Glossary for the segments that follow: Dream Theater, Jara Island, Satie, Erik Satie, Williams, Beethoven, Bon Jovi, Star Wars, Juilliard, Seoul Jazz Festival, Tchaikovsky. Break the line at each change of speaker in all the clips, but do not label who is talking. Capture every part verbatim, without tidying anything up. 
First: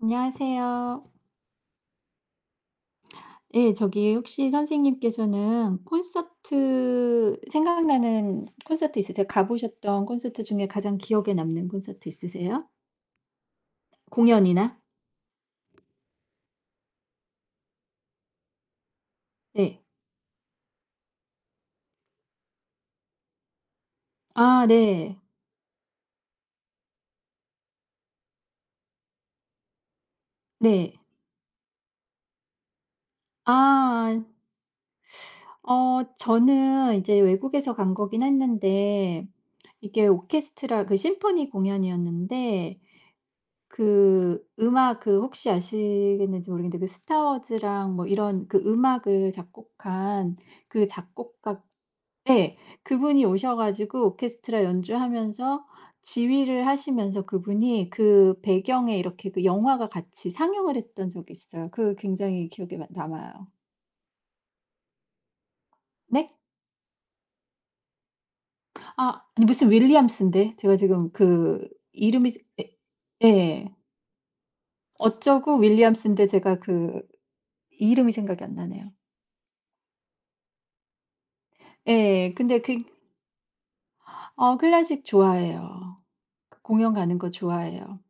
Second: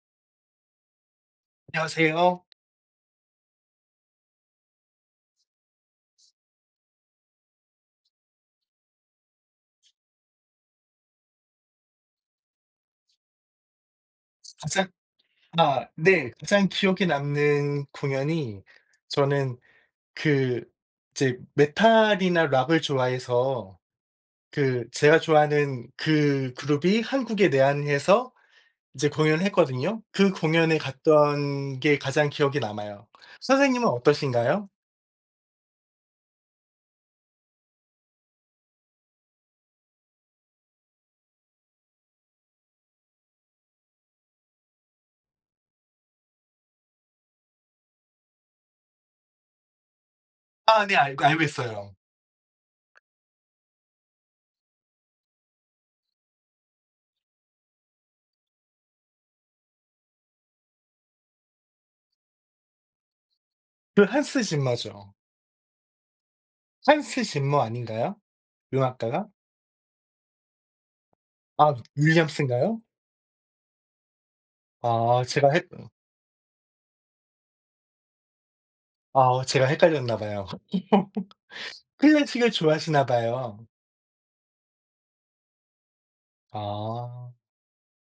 안녕하세요.
안녕하세요.
예, 저기 혹시 선생님께서는 콘서트 생각나는 콘서트 있으세요? 가 보셨던 콘서트 중에 가장 기억에 남는 콘서트 있으세요? 공연이나?
가장 아 네. 가장 기억에 남는 공연이 저는
네.
그 이제 메탈이나 락을 좋아해서
아
그
네.
제가 좋아하는 그 그룹이 한국에 내한해서 이제 공연을 했거든요. 그 공연에
네.
갔던 게 가장 기억에 남아요. 선생님은
아
어떠신가요?
어 저는 이제 외국에서 간 거긴 했는데 이게 오케스트라 그 심포니 공연이었는데 그 음악 그 혹시 아시겠는지 모르겠는데 그 스타 워즈랑 뭐 이런 그 음악을 작곡한
아
그
네. 알고 알고
작곡가
있어요.
예. 그분이 오셔 가지고 오케스트라 연주하면서 지휘를 하시면서 그분이 그 배경에 이렇게 그 영화가 같이 상영을 했던 적이 있어요. 그거 굉장히 기억에 마 남아요.
그 한스 짐머죠.
네?
한스 짐머 아닌가요?
아
음악가가?
아니 무슨 윌리엄스인데. 제가 지금 그
아
이름이 세
윌리엄스인가요?
예 예.
아 제가
어쩌고
헷
윌리엄스인데 제가 그 이름이 생각이 안 나네요.
아 제가 헷갈렸나 봐요.
예.
클래식을
근데 굉
좋아하시나 봐요.
어 클래식 좋아해요. 그 공연 가는 거
아.
좋아해요.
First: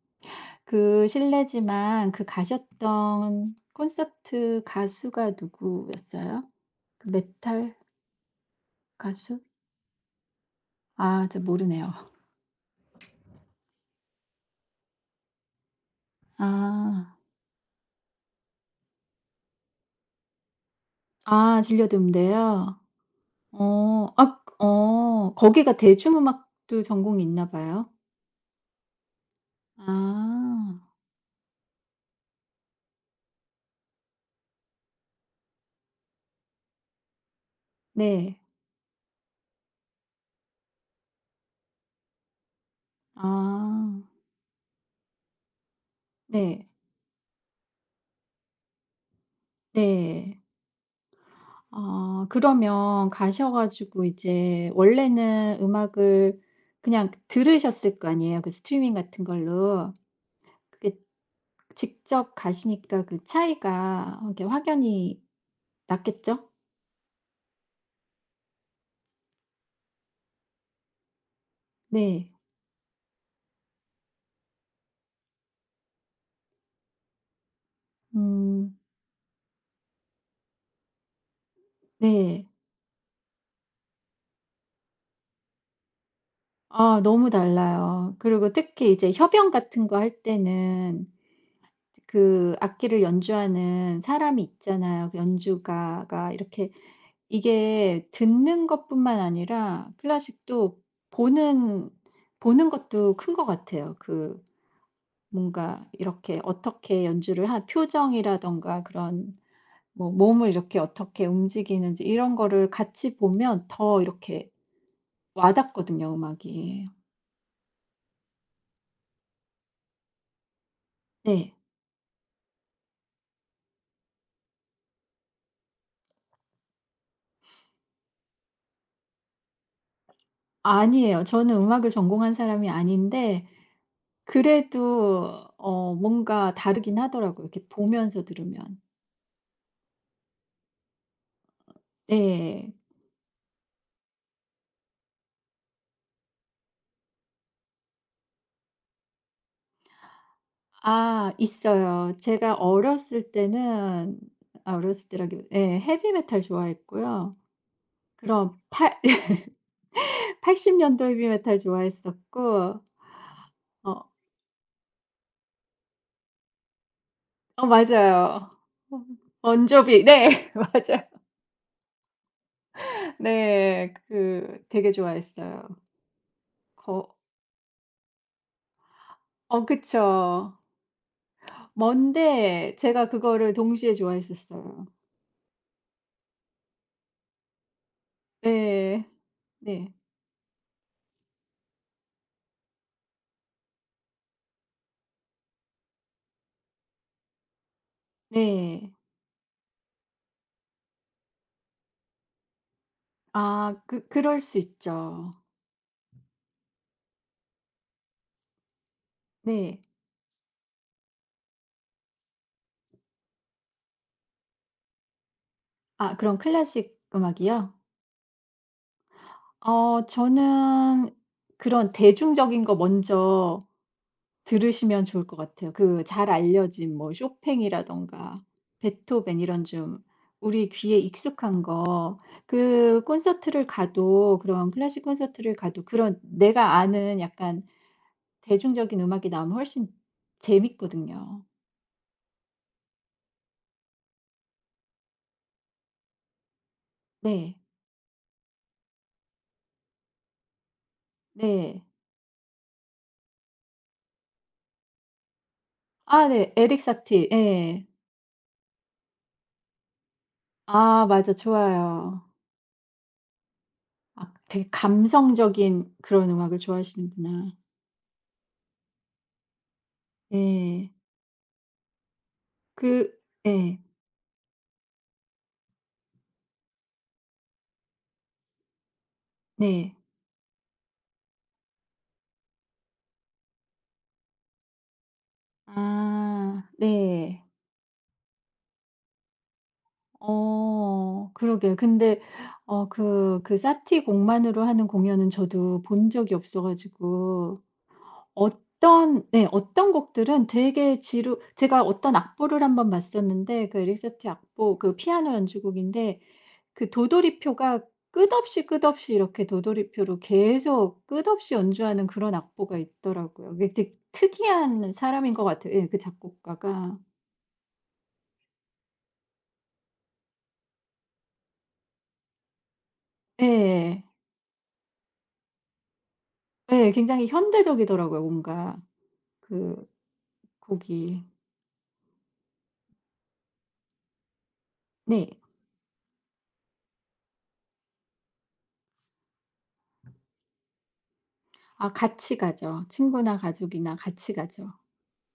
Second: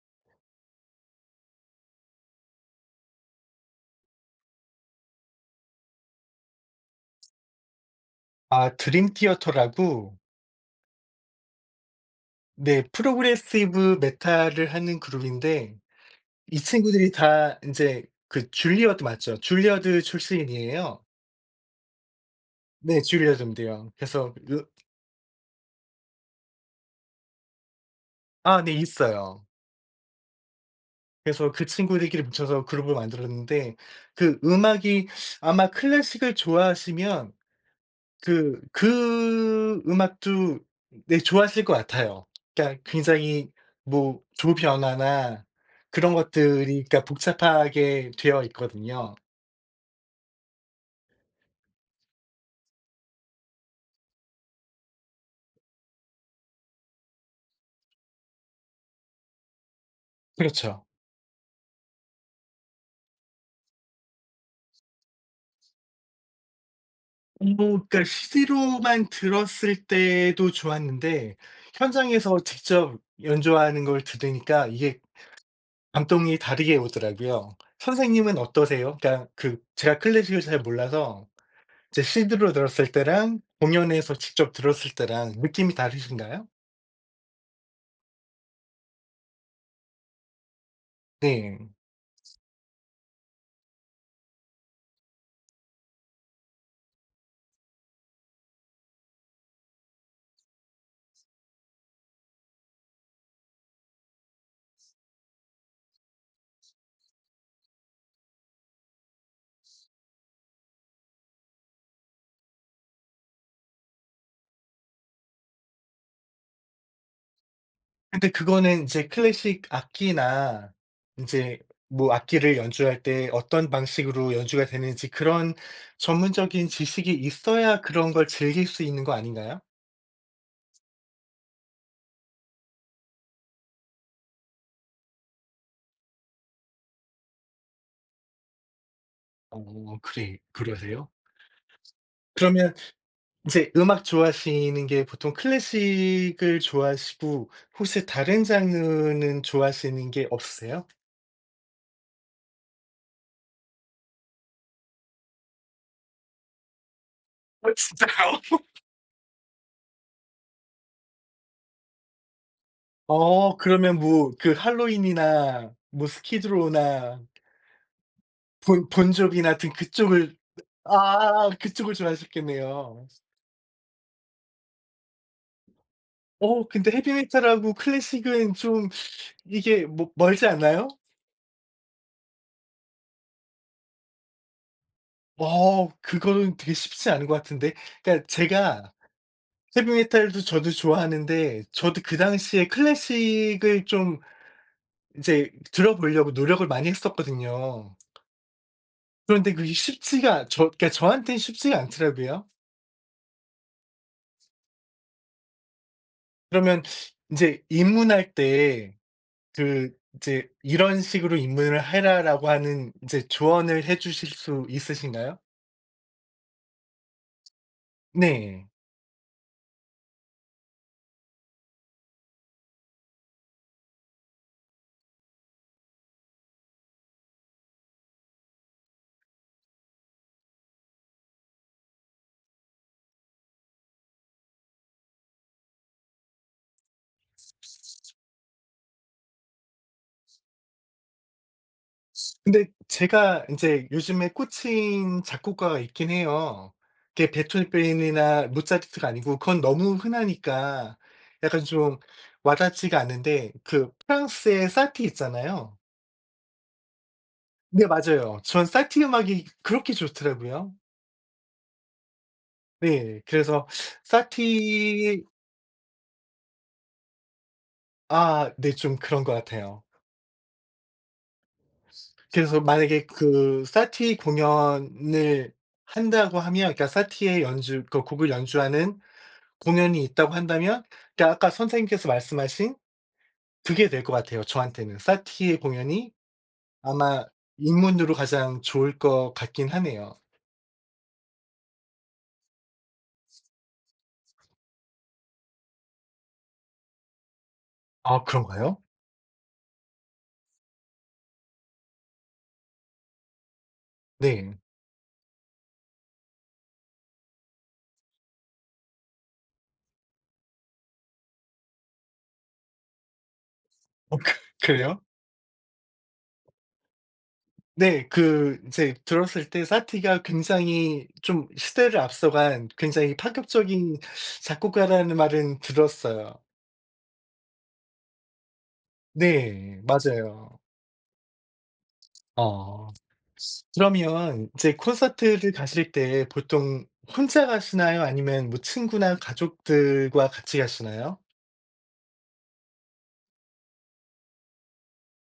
그 실례지만 그 가셨던 콘서트 가수가 누구였어요? 그 메탈
아 드림
가수?
티어터라고.
아 저 모르네요.
네, 프로그레시브 메탈을 하는 그룹인데 이 친구들이
아.
다 이제 그 줄리어드 맞죠? 줄리어드 출신이에요.
아 진료음대요?
네, 줄리어드인데요.
어. 아
그래서 으
어 거기가 대중음악도 전공이 있나 봐요?
아 네, 있어요.
아.
그래서 그 친구들끼리 뭉쳐서 그룹을 만들었는데 그 음악이 아마 클래식을 좋아하시면
네.
그 그 음악도, 네, 좋았을 것 같아요. 그러니까 굉장히
아.
뭐 조 변화나 그런 것들이
네.
그러니까 복잡하게 되어 있거든요.
네. 아 그러면 가셔 가지고 이제 원래는 음악을 그냥 들으셨을 거 아니에요, 그 스트리밍 같은 걸로.
그렇죠.
그게 직접 가시니까 그 차이가 이렇게 확연히 났겠죠?
음 뭐 그러니까 씨디로만 들었을 때도 좋았는데
네.
현장에서 직접 연주하는 걸 들으니까 이게 감동이 다르게 오더라고요. 선생님은
음
어떠세요? 그러니까 그 제가 클래식을 잘 몰라서 이제
네.
씨디로 들었을 때랑 공연에서 직접 들었을 때랑 느낌이 다르신가요?
아 너무 달라요. 그리고 특히 이제 협연 같은 거 할 때는
네.
그 악기를 연주하는 사람이 있잖아요, 그 연주가가 이렇게 이게 듣는 것뿐만 아니라 클래식도 보는 보는 것도 큰 것 같아요. 그 뭔가 이렇게 어떻게 연주를 한 표정이라든가 그런 뭐 몸을 이렇게 어떻게 움직이는지 이런 거를 같이 보면 더 이렇게 와닿거든요, 음악이.
근데 그거는 이제 클래식 악기나
네.
인제 뭐 악기를 연주할 때 어떤 방식으로 연주가 되는지 그런 전문적인 지식이 있어야 그런 걸 즐길 수 있는 거 아닌가요?
아니에요. 저는 음악을 전공한 사람이 아닌데 그래도 어 뭔가 다르긴 하더라고요, 이렇게 보면서 들으면.
어 그래, 그러세요?
네.
그러면 인제 음악 좋아하시는 게 보통 클래식을 좋아하시고 혹시 다른 장르는 좋아하시는 게 없으세요?
아 있어요. 제가 어렸을 때는 아 어렸을 때라기 예 헤비메탈 좋아했고요.
어
그
진짜요?
럼팔 80 년도 헤비메탈 좋아했었고
어
어
그러면 뭐 그 할로윈이나 뭐 스키드로우나
어 맞아요.
본 본조비나
어
은
조비
그쪽을.
네 맞아요.
아, 그쪽을 좋아하셨겠네요.
네. 그 되게 좋아했어요.
어 근데
거
헤비메탈하고 클래식은 좀
어
이게 뭐 멀지
그쵸.
않나요?
먼데 제가 그거를 동시에 좋아했었어요.
어 그거는 되게 쉽지 않은 것 같은데. 그러니까 제가
네. 네.
헤비메탈도 저도 좋아하는데 저도 그 당시에 클래식을 좀 이제 들어보려고 노력을 많이 했었거든요.
네.
그런데 그게 쉽지가, 저 그러니까 저한테는 쉽지가 않더라고요.
아 그 그럴 수 있죠.
그러면 이제 입문할 때
네.
그 이제 "이런 식으로 입문을 해라."라고 하는 이제 조언을 해 주실 수 있으신가요?
아 그럼 클래식 음악이요?
네.
어 저는 그런 대중적인 거 먼저 들으시면 좋을 것 같아요. 그 잘 알려진 뭐 쇼팽이라든가 베토벤 이런 좀 우리 귀에 익숙한 거. 그 콘서트를 가도 그런 클래식 콘서트를 가도 그런 내가 아는 약간 대중적인 음악이 나오면 훨씬 재밌거든요.
근데 제가 인제 요즘에 꽂힌 작곡가가 있긴 해요. 그게
네.
베토벤이나 모차르트가 아니고 그건 너무 흔하니까 약간
네.
좀 와 닿지가 않는데 그 프랑스의 사티 있잖아요.
아 네. 에릭 사티. 예.
네 맞아요. 전 사티 음악이 그렇게 좋더라고요.
아 맞아. 좋아요.
네. 그래서
아 되게
사티.
감성적인 그런 음악을 좋아하시는구나.
아 네. 좀 그런 것 같아요.
네.
그래서 만약에
그
그
네
사티 공연을 한다고 하면, 그러니까 사티의 연주 그 곡을 연주하는
네.
공연이 있다고 한다면, 그러니까 아까 선생님께서 말씀하신 그게 될 것 같아요, 저한테는. 사티의 공연이
아
아마
네.
입문으로 가장 좋을 것 같긴 하네요.
어 그러게요. 근데 어 그 그 사티 곡만으로 하는 공연은 저도 본 적이 없어 가지고
아 그런가요?
어떤 네 어떤 곡들은 되게 지루 제가 어떤 악보를 한번 봤었는데 그 리사티
네.
악보 그 피아노 연주곡인데 그 도돌이표가 끝없이, 끝없이 이렇게 도돌이표로 계속 끝없이 연주하는 그런 악보가 있더라고요. 그게 되게
어 그
특이한
그래요?
사람인 것 같아요. 예 그 작곡가가.
네. 그 이제 들었을 때 사티가 굉장히 좀 시대를 앞서간 굉장히 파격적인
예.
작곡가라는 말은 들었어요.
예 굉장히 현대적이더라고요 뭔가 그
네. 맞아요.
곡이.
어. 그러면 이제
네.
콘서트를 가실 때 보통 혼자 가시나요? 아니면 뭐 친구나 가족들과 같이 가시나요?
아 같이 가죠. 친구나 가족이나 같이 가죠.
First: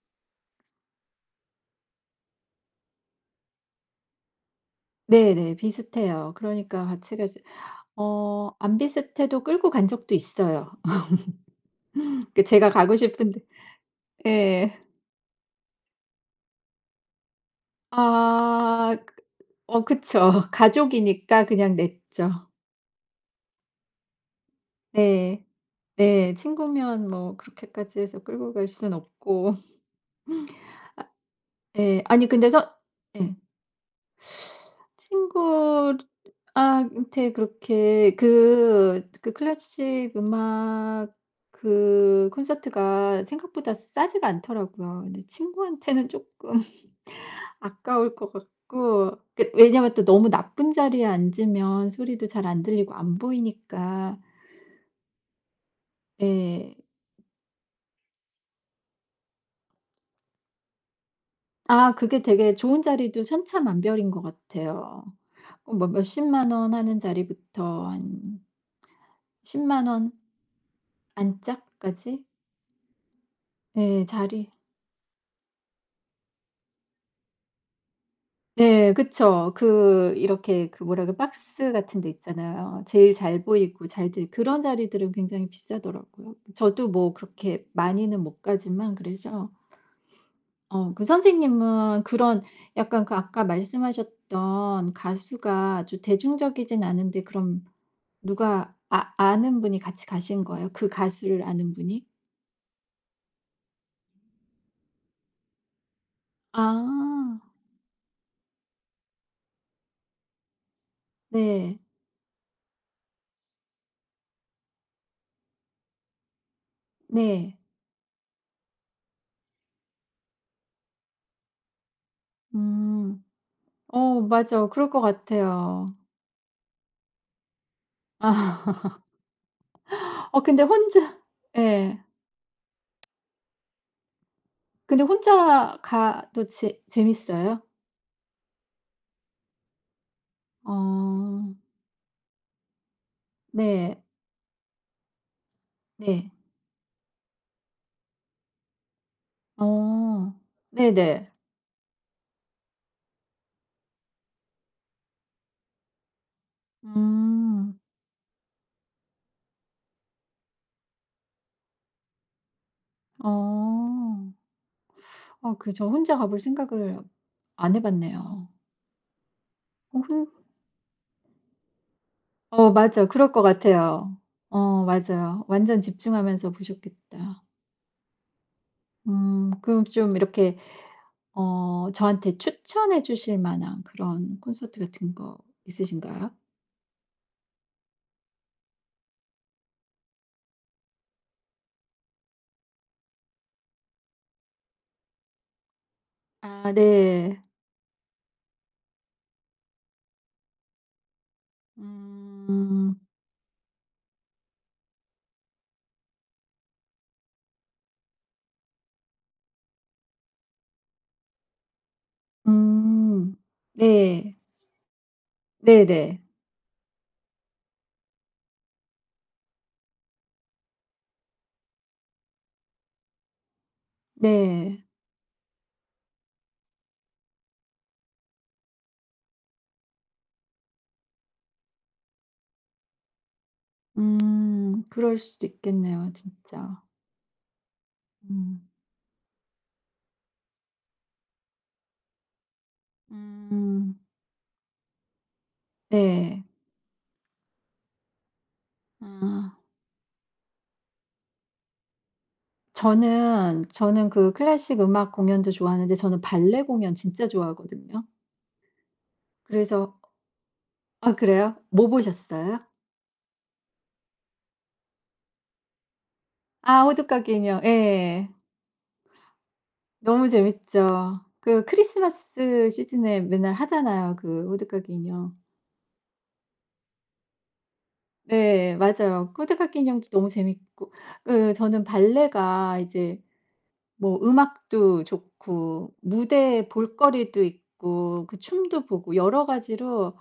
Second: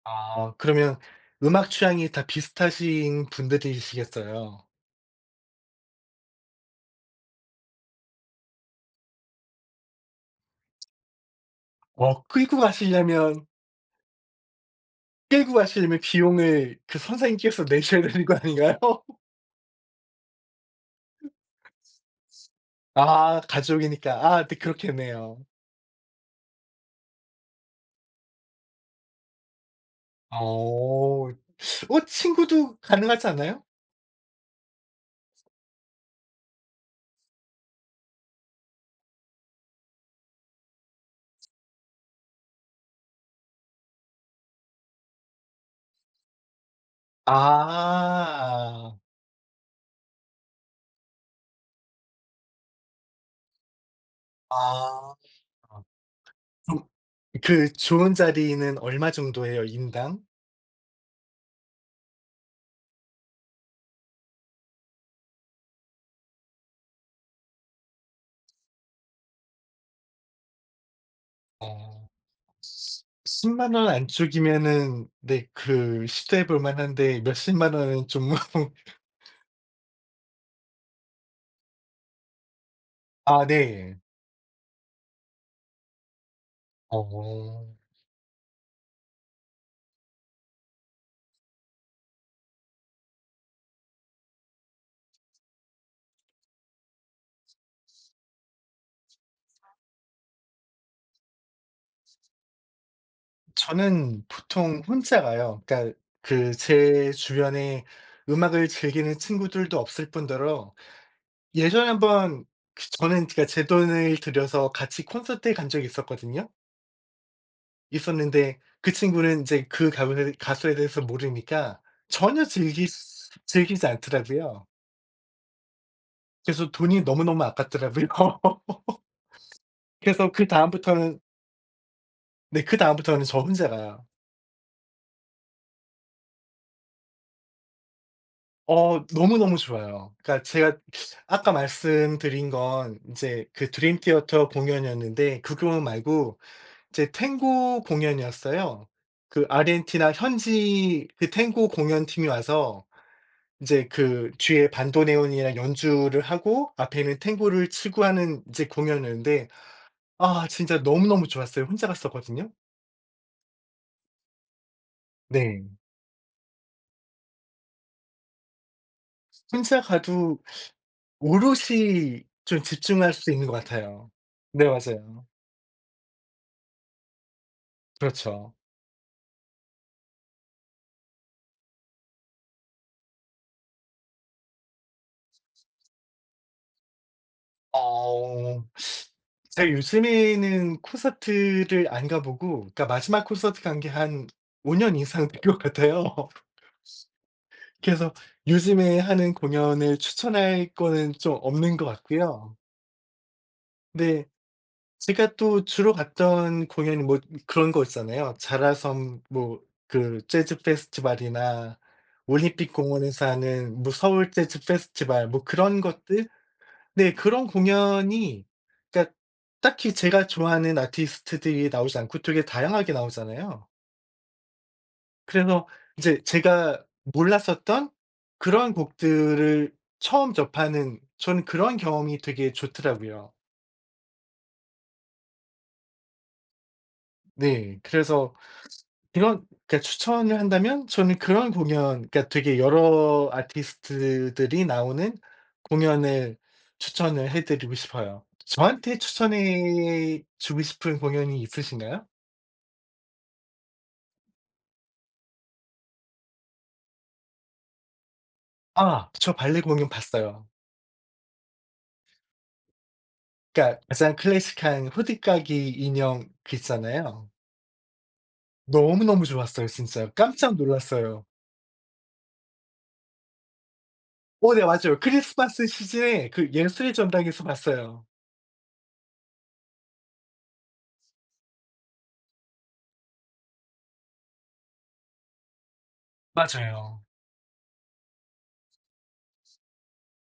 아 그러면 음악 취향이 다 비슷하신 분들이시겠어요.
네네. 비슷해요. 그러니까 같이 가지 어 안 비슷해도 끌고 간 적도 있어요.
어
그
끌고
제가 가고 싶은데
가시려면
예.
끌고 가시려면 비용을 그 선생님께서 내셔야 되는 거 아닌가요?
아. 어 그쵸. 가족이니까 그냥 냈죠.
아 가족이니까. 아 네,
네.
그렇겠네요.
네. 친구면 뭐 그렇게까지 해서 끌고 갈 순 없고.
어. 어
예. 아니 근데 서
친구도 가능하지
예.
않아요?
친구 아 한테 그렇게 그 그 클래식 음악 그 콘서트가 생각보다 싸지가 않더라고요. 근데 친구한테는 쪼끔 아까울 것
아.
같고 그 왜냐면 또 너무 나쁜 자리에 앉으면 소리도 잘 안 들리고 안 보이니까.
아.
예.
좀 그 좋은 자리는 얼마 정도 해요, 인당?
아 그게 되게 좋은 자리도 천차만별인 것 같아요. 어 뭐 몇십만 원 하는 자리부터 한 십 원
어.
안짝까지
십 영 원
네, 자리
안쪽이면은 네, 그 시도해 볼 만한데 몇십만 원은 좀.
네 그쵸. 그 이렇게 그 뭐라 그 박스 같은 데 있잖아요. 제일 잘
아
보이고
네.
잘들 그런 자리들은 굉장히 비싸더라고요. 저도 뭐 그렇게
어.
많이는 못 가지만 그래서 어 그 선생님은 그런 약간 그 아까 말씀하셨던 가수가 아주 대중적이진 않은데 그런 누가 아 아는 분이 같이 가신 거예요? 그 가수를 아는 분이?
저는 보통 혼자 가요. 그러니까 그 제
아.
주변에 음악을 즐기는 친구들도 없을 뿐더러
네.
예전에 한번 그 저는 그러니까 제 돈을 들여서 같이 콘서트에 간 적이 있었거든요.
네.
있었는데 그 친구는 이제 그 가수에 가수에 대해서 모르니까 전혀 즐기
음.
즐기지
어 맞아.
않더라고요.
그럴 것 같아요.
그래서 돈이 너무너무 아깝더라고요.
아,
그래서
어 근데 혼자
그다음부터는
예.
네 그다음부터는 저 혼자 가요.
근데 혼자 가도 재 재밌어요?
어 너무너무 좋아요. 그러니까
어.
제가 아까 말씀드린 건 이제 그 드림
네.
티어터 공연이었는데 그 공연
네.
말고 이제 탱고 공연이었어요. 그 아르헨티나
어.
현지 그
네네.
탱고 공연팀이 와서 이제 그 뒤에 반도네온이랑 연주를 하고 앞에는 탱고를
음.
치고 하는 이제 공연이었는데 아 진짜 너무너무 좋았어요. 혼자 갔었거든요.
어. 어
네.
그 저 혼자 가볼 생각을 안 해 봤네요.
혼자
어혼
가도 오롯이 좀
어 맞아.
집중할 수
그럴 것
있는 것 같아요.
같아요.
네
어
맞아요.
맞아요. 완전 집중하면서 보셨겠다.
그렇죠.
음 그럼 좀 이렇게 어 저한테 추천해 주실 만한 그런 콘서트 같은 거 있으신가요?
어. 제가 요즘에는 콘서트를 안 가보고 그러니까 마지막 콘서트 간 게 한 오 년 이상 된 것 같아요.
아 네.
그래서 요즘에 하는 공연을 추천할 거는 좀 없는 것 같고요.
음.
네. 제가 또 주로 갔던 공연이 뭐 그런 거 있잖아요. 자라섬 뭐 그 재즈 페스티벌이나 올림픽 공원에서
음.
하는 뭐 서울
네.
재즈 페스티벌 뭐 그런
네네.
것들? 네. 그런 공연이 그러니까 딱히 제가 좋아하는 아티스트들이 나오지 않고 되게 다양하게 나오잖아요.
네.
그래서 이제 제가 몰랐었던 그런 곡들을 처음 접하는, 저는 그런 경험이 되게 좋더라고요.
음 그럴 수도 있겠네요 진짜.
네. 그래서
음.
이런, 그러니까 추천을 한다면 저는 그런 공연, 그러니까 되게 여러
음.
아티스트들이 나오는 공연을
네.
추천을 해 드리고 싶어요. 저한테
아.
추천해 주고 싶은 공연이 있으신가요?
저는 저는 그 클래식 음악 공연도 좋아하는데 저는 발레 공연 진짜 좋아하거든요.
아 저 발레 공연
그래서
봤어요.
아 그래요? 뭐 보셨어요?
그러니까 가장 클래식한 호들갑이 인형 그
아
있잖아요.
호두까기 인형. 예.
너무너무 좋았어요 진짜.
너무
깜짝
재밌죠.
놀랐어요.
그 크리스마스 시즌에 맨날 하잖아요, 그
어 네
호두까기
맞아요.
인형.
크리스마스 시즌에 그 예술의 전당에서 봤어요.
네 맞아요. 호두까기 인형도 너무 재밌고 그 저는 발레가 이제 뭐 음악도 좋고 무대
맞아요.
볼거리도 있고 그 춤도 보고 여러 가지로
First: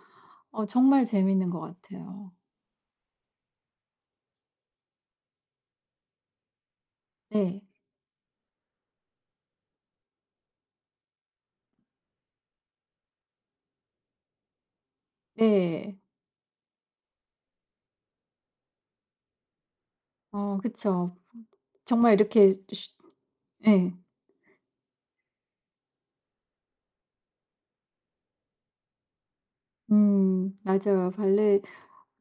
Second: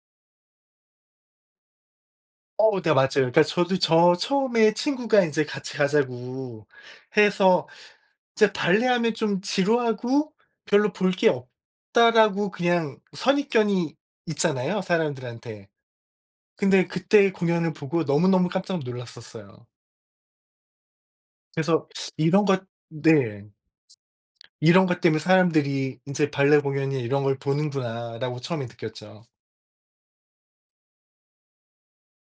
어 정말 재밌는 것 같아요.
어 네 맞아요. 그러니까 저도 저 처음에 친구가 이제 같이 가자고
네.
해서 이제 발레하면 좀 지루하고 별로 볼 게 없다라고 그냥 선입견이 있잖아요, 사람들한테.
네.
근데 그때 공연을 보고 너무너무 깜짝 놀랐었어요.
어 그쵸.
그래서
정말
이런
이렇게
것,
쉬
네.
예.
'이런 것 때문에 사람들이 이제 발레 공연이 이런 걸 보는구나.'라고 처음에 느꼈죠.
음 맞아요. 발레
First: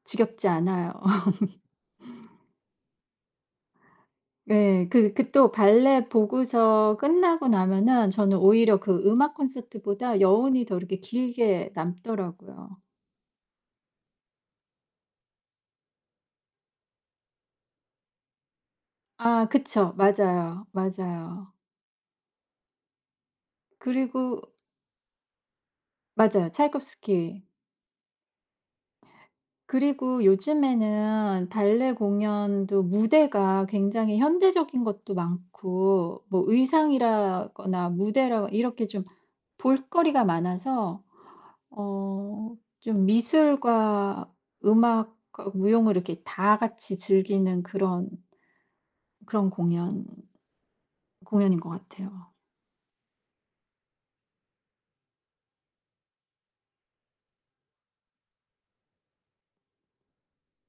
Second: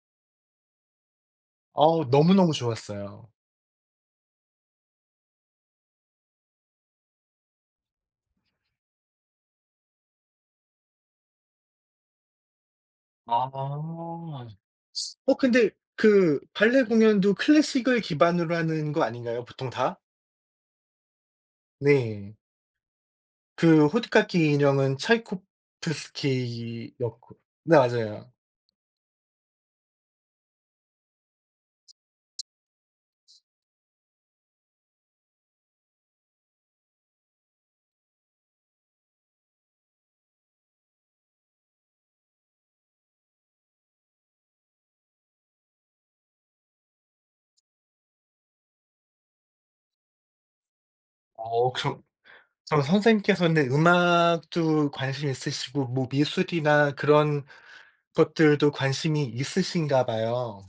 지겹지 않아요.
어우 너무너무 좋았어요.
예. 그 그 또 발레 보고서 끝나고 나면은 저는 오히려 그 음악 콘서트보다 여운이 더 이렇게 길게 남더라고요.
아. 어 근데 그 발레 공연도 클래식을 기반으로 하는 거 아닌가요
아
보통
그쵸.
다?
맞아요, 맞아요.
네. 그
그리고
호드카키 인형은
맞아요.
차이코프스키였고
차이콥스키.
네 맞아요.
그리고 요즘에는 발레 공연도 무대가 굉장히 현대적인 것도 많고 뭐 의상이라거나 무대라 이렇게 좀 볼거리가 많아서 어 좀 미술과 음악과 무용을 이렇게 다 같이 즐기는 그런 그런 공연 공연인 것
어 그럼
같아요.
그럼 선생님께서는 음악도 관심 있으시고 뭐 미술이나 그런 것들도 관심이 있으신가 봐요.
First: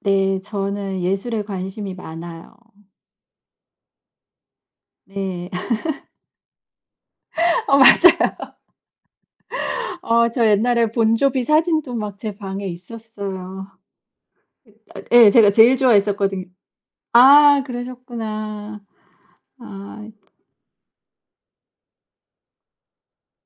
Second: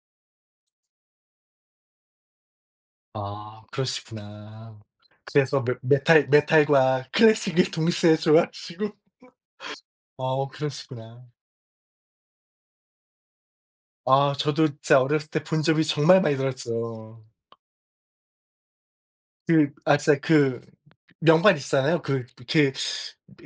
네. 저는 예술에 관심이 많아요.
아 그러시구나.
네.
그래서 메 메탈 메탈과 클래식을
어
동시에
맞아요.
좋아하시고
어 저
어
옛날에
그러시구나.
본조비 사진도 막 제 방에 있었어요.
아 저도 진짜
아
어렸을
예.
때
제가 제일
본조비 정말 많이
좋아했었거든요.
들었죠.
아 그러셨구나.
그 아
아.
진짜 그 명반 있잖아요. 그 이렇게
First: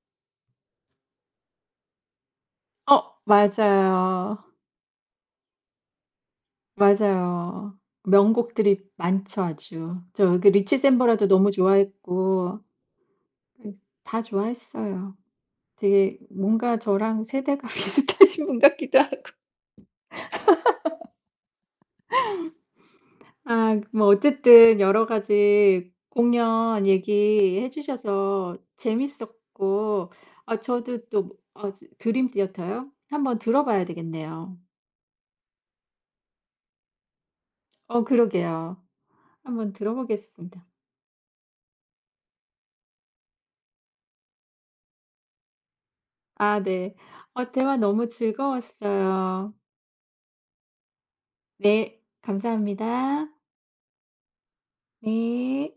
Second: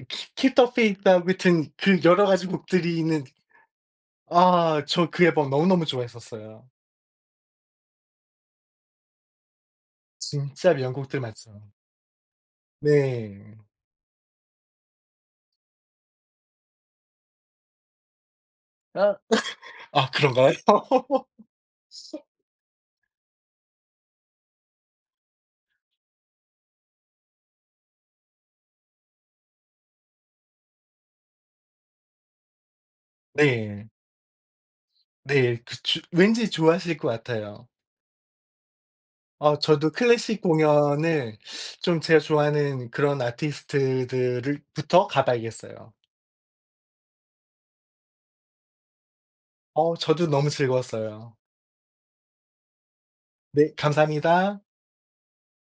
키 Keep the Faith하고 하여튼 그 여러 가지 곡들이
어
있는
맞아요.
아 저 그 앨범 너무너무 좋아했었어요.
맞아요. 명곡들이 많죠 아주. 저 그
진짜
리치
명곡들
샌버라도 너무
많죠.
좋아했고
네.
그 다 좋아했어요. 되게 뭔가 저랑 세대가 비슷하신 분 같기도
아
하고.
아 그런가요?
아 뭐 어쨌든 여러 가지 공연 얘기해 주셔서 재밌었고 아 저도 또 어 드림 티어터요? 한번 들어봐야
네.
되겠네요.
네. 그 주 왠지 좋아하실 것 같아요.
어 그러게요.
아
한번
저도 클래식
들어보겠습니다.
공연을 좀 제가 좋아하는 그런 아티스트들을 부터 가 봐야겠어요.
아 네. 어 대화 너무 즐거웠어요.
어 저도 너무 즐거웠어요.
네. 감사합니다.
네 감사합니다.
네.